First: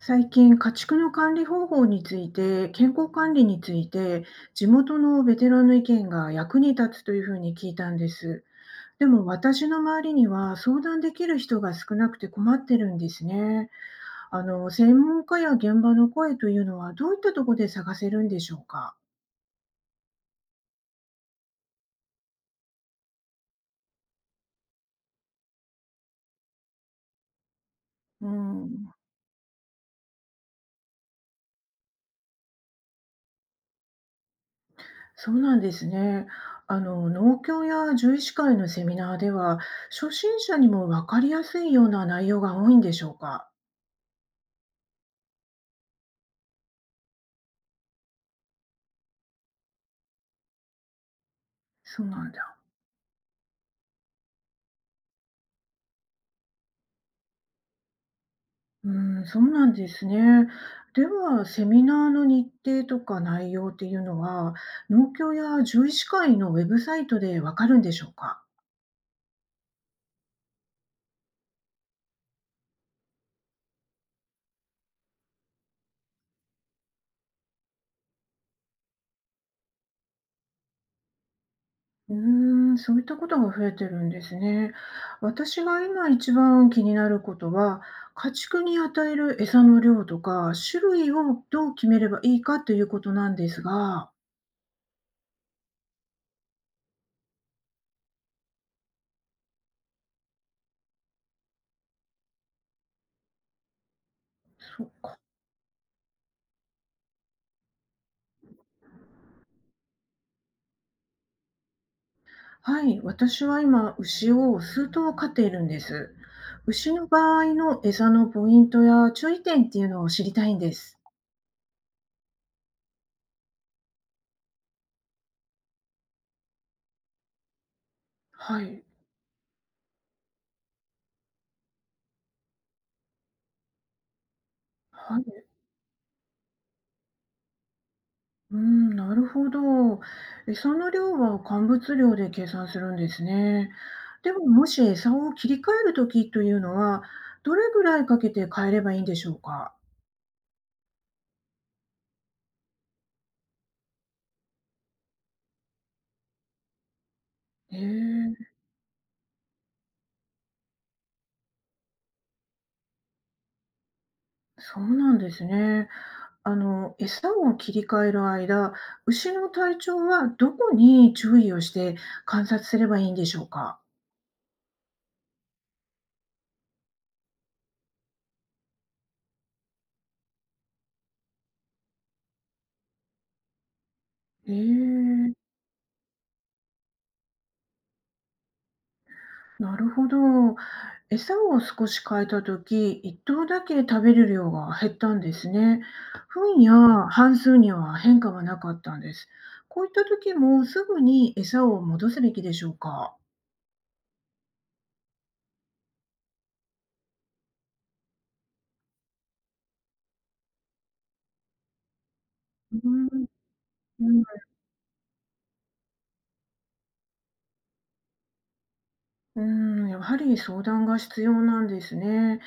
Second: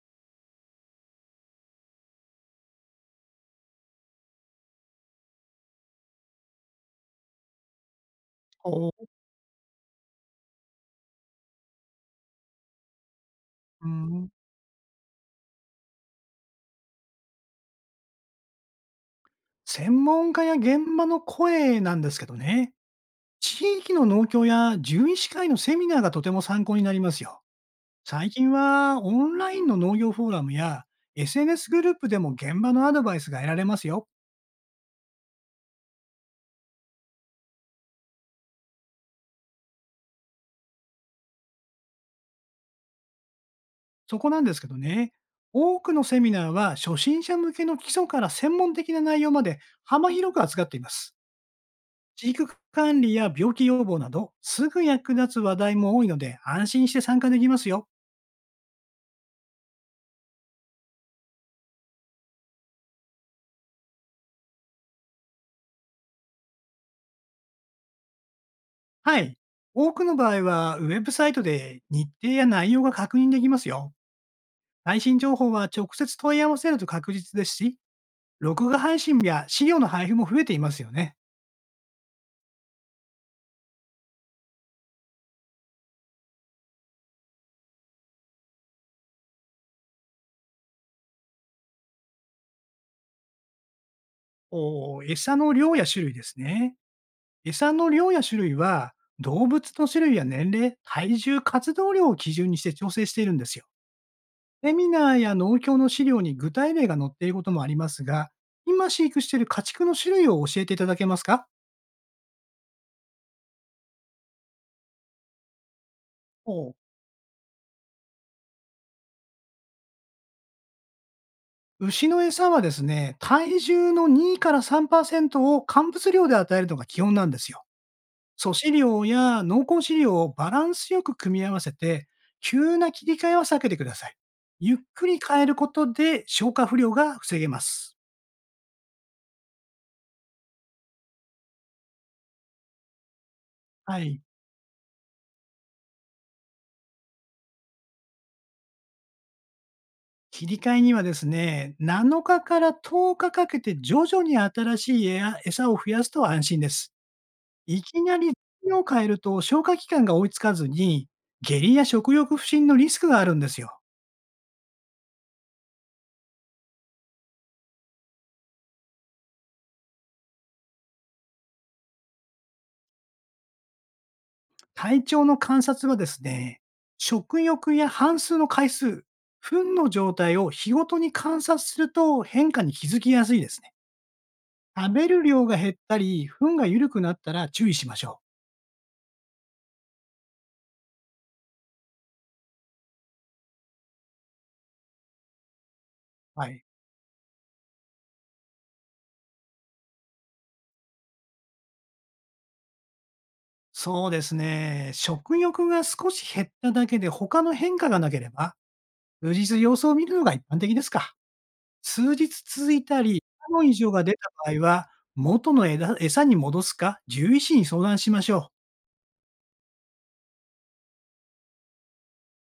最近、家畜の管理方法について、健康管理について、地元のベテランの意見が役に立つというふうに聞いたんです。お、う、でも私の周りには相談できる人が少なくて困ってるんですね。ん。専門家や現場の声というのはどういったところで探せるんでしょうか。専門家や現場の声なんですけどね。地域の農協や獣医師会のセミナーがとても参考になりますよ。う最近ん、はオンラインの農業フォーラムや SNS グループでも現場のアドバイスが得られますよ。そうなんですね。農協や獣医師会のセミナーでは、初心者にも分かりやすいような内容が多いんでしょうか。そこなんですけどね。多くのセミナーは初心者向けの基礎から専門的な内容まで幅広く扱っています。そうな飼ん育だ。管理や病気予防など、すぐ役立つ話題も多いので安心して参加できますよ。うーん、そうなんですね。では、セミナーの日程とか内容っていうのは、農協や獣医師会のウェブサイトでわかるんでしょうか？はい。多くの場合は、ウェブサイトで日程や内容が確認できますよ。最新情報は直接問い合わせると確実ですし、録画配信や資料の配布も増えていますよね。うーん、そういったことが増えてるんですね。私が今一番気になることは、家畜に与える餌の量とか、種類をどう決めればいいかということなんですが。お餌の量や種類ですね。餌の量や種類は、動物の種類や年齢、体重、活動量を基準にして調整しているんですよ。セミナそーや農協の資料に具体例が載っていることもありますが、今飼育している家畜の種類を教えていただけますか。はい、私は今、牛を数頭飼っているんです。お。牛の場合の餌のポイントや注意点っていうのを知りたいんです。牛の餌はですね、体重の2から3%を乾物量で与えるのが基本なんですよ。粗は飼い、料や濃厚飼料をバランスよく組み合わせて、急な切り替えは避けてください。ゆっくりはい、変えることで消化不良が防げます。うん、なるほど。餌の量は乾物量で計算するんですね。はい。でも、もし餌を切り替える時というのは、どれぐらいかけて変えればいいんでしょうか。切り替えにはですね、7日から10日かけて徐々に新しい餌を増やすと安心です。へいきなりえ、量を変えると消化器官が追いつかずに、下痢や食欲不振のリスクがあるんですよ。そうなんですね。餌を切り替える間、牛の体調はどこに注意をして観察すればいいんでしょうか？体調の観察はですね、食欲や反数の回数、糞の状態を日ごとに観察すると変化に気づきやすいですね。え食べるえ、量が減ったり、糞が緩くなったら注意しましょなるほど。餌を少し変えた時、一頭だけ食べる量が減ったんですね。う。は糞い。や半数には変化はなかったんです。こういった時もすぐに餌を戻すべきでしょうか？そうですね。食欲が少し減っただけで他の変化がなければ、数日様子を見るのが一般的ですか。数日続いうたん、り、他の異常がう出たん、場合は、元の枝餌に戻すか、獣医師に相談しましょう。うん、やはり相談が必要なんですね。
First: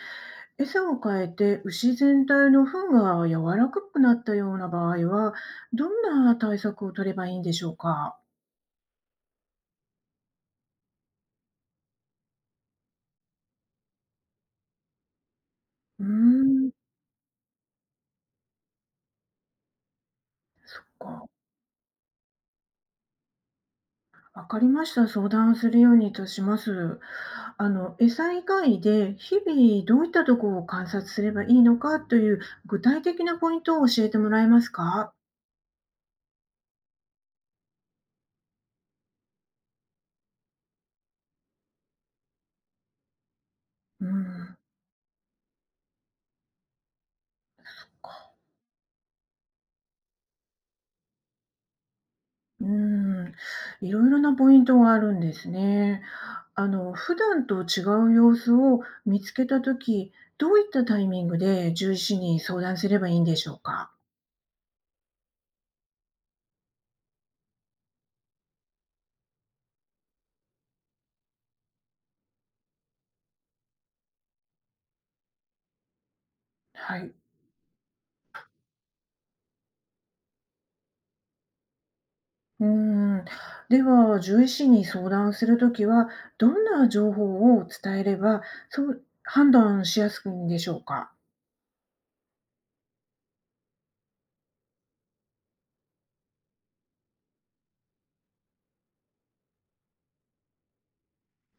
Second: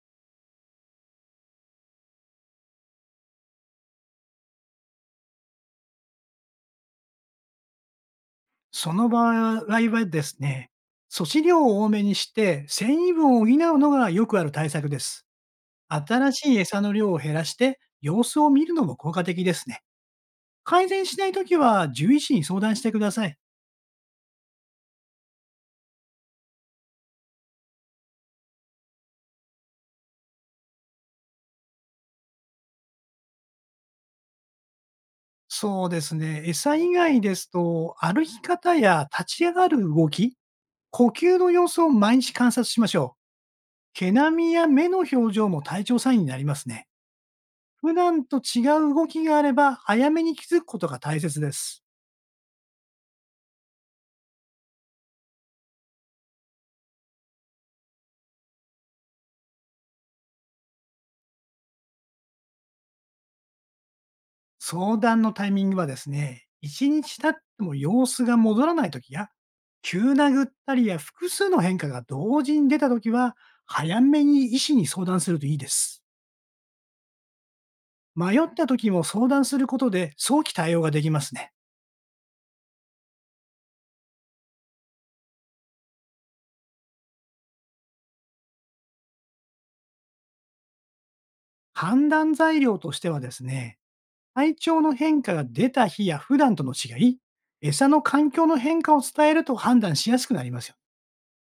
餌を変えて牛全体の糞が柔らかくなったような場合は、どんな対策を取ればいいんでしょうか。その場合はですね、粗飼料を多めにして繊維分を補うのがよくある対策です。うー新しいん、餌の量を減らして様子を見るのも効果的ですね。そっ改善しなか。いときは獣医師に相談してください。わかりました。相談するようにとします。餌以外で日々どういったところを観察すればいいのかという具体的なポイントを教えてもらえますか。そうですね。餌以外ですと、歩き方や立ち上がる動き、呼吸の様子を毎日観察しましょう。う毛並みん、や目の表情も体調サインになりますね。そっ普段か。と違う動きがあれば、早めに気づくことが大切です。うーん、いろいろなポイントがあるんですね。普段と違う様子を見つけたとき、どういったタイミングで獣医師に相談すればいいんでしょうか？相談のタイミングはですね、1日経っても様子が戻らないときや、急なぐったりや複数の変化が同時に出たときは、早めに医師に相談するといいです。はい。迷ったときも相談することで早期対応ができますね。うーん、では、獣医師に相談するときは、どんな情報を伝えれば、そう判断しやすいんでしょうか？判断材料としてはですね、体調の変化が出た日や普段との違い、餌の環境の変化を伝えると判断しやすくなりますよ。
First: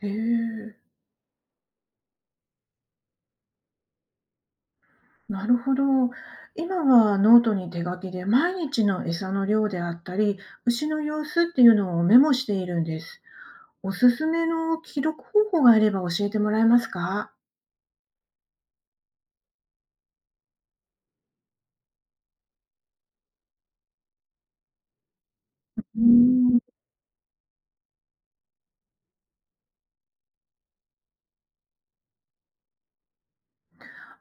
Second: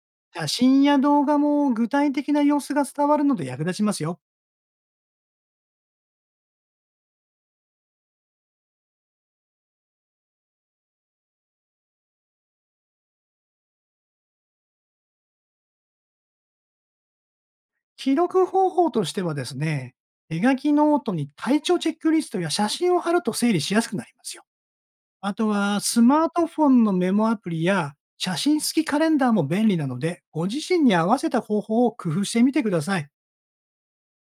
へ写え、真や動画も具体的な様子が伝わるので役立ちますよ。なるほど。今はノートに手書きで毎日の餌の量であったり、牛の様子っていうのをメモしているんです。おすすめの記録方法があれば教えてもらえますか？記録方法としてはですね、手書きノートに体調チェックリストや写真を貼ると整理しやすくなりますよ。あとは、うスーマートん。フォンのメモアプリや写真付きカレンダーも便利なので、ご自身に合わせた方法を工夫してみてください。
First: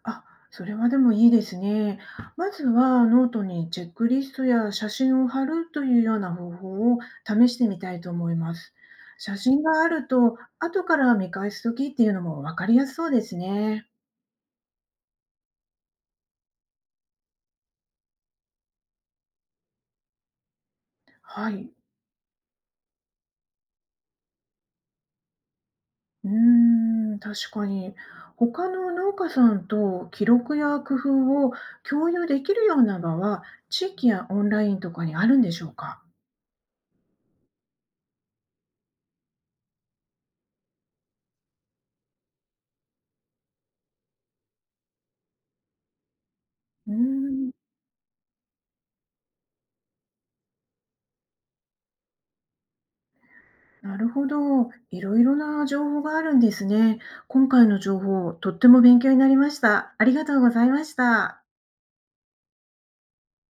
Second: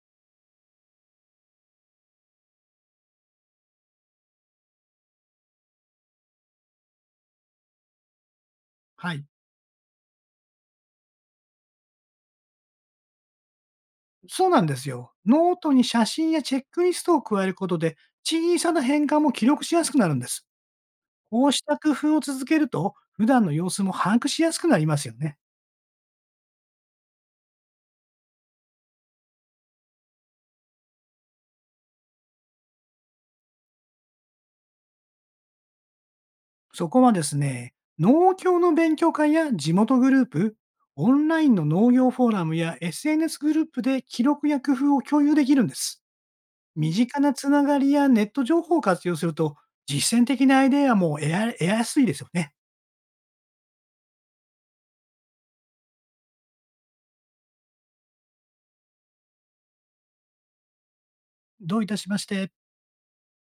あ、それはでもいいですね。まずはノートにチェックリストや写真を貼るというような方法を試してみたいと思います。はい。写真があると後から見返す時っていうのも分かりやすそうですね。そうなんですよ。ノートに写真やチェックリストを加えることで、小さな変化も記録しやすくなるんです。こはうしい。た工夫を続けると、普段の様子も把握しやすくなりますよね。うーん、確かに。他の農家さんと記録や工夫を共有できるような場は、地域やオンラインとかにあるんでしょうか？そこはですね、農協の勉強会や地元グループ、オンラインの農業フォーラムや SNS グループで記録や工夫を共有できるんです。う身ー近なつん、ながりやネット情報を活用すると、実践的なアイデアも得やすいですよね。なるほど。いろいろな情報があるんですね。今回の情報、とっても勉強になりました。ありがとうございました。どういたしまして。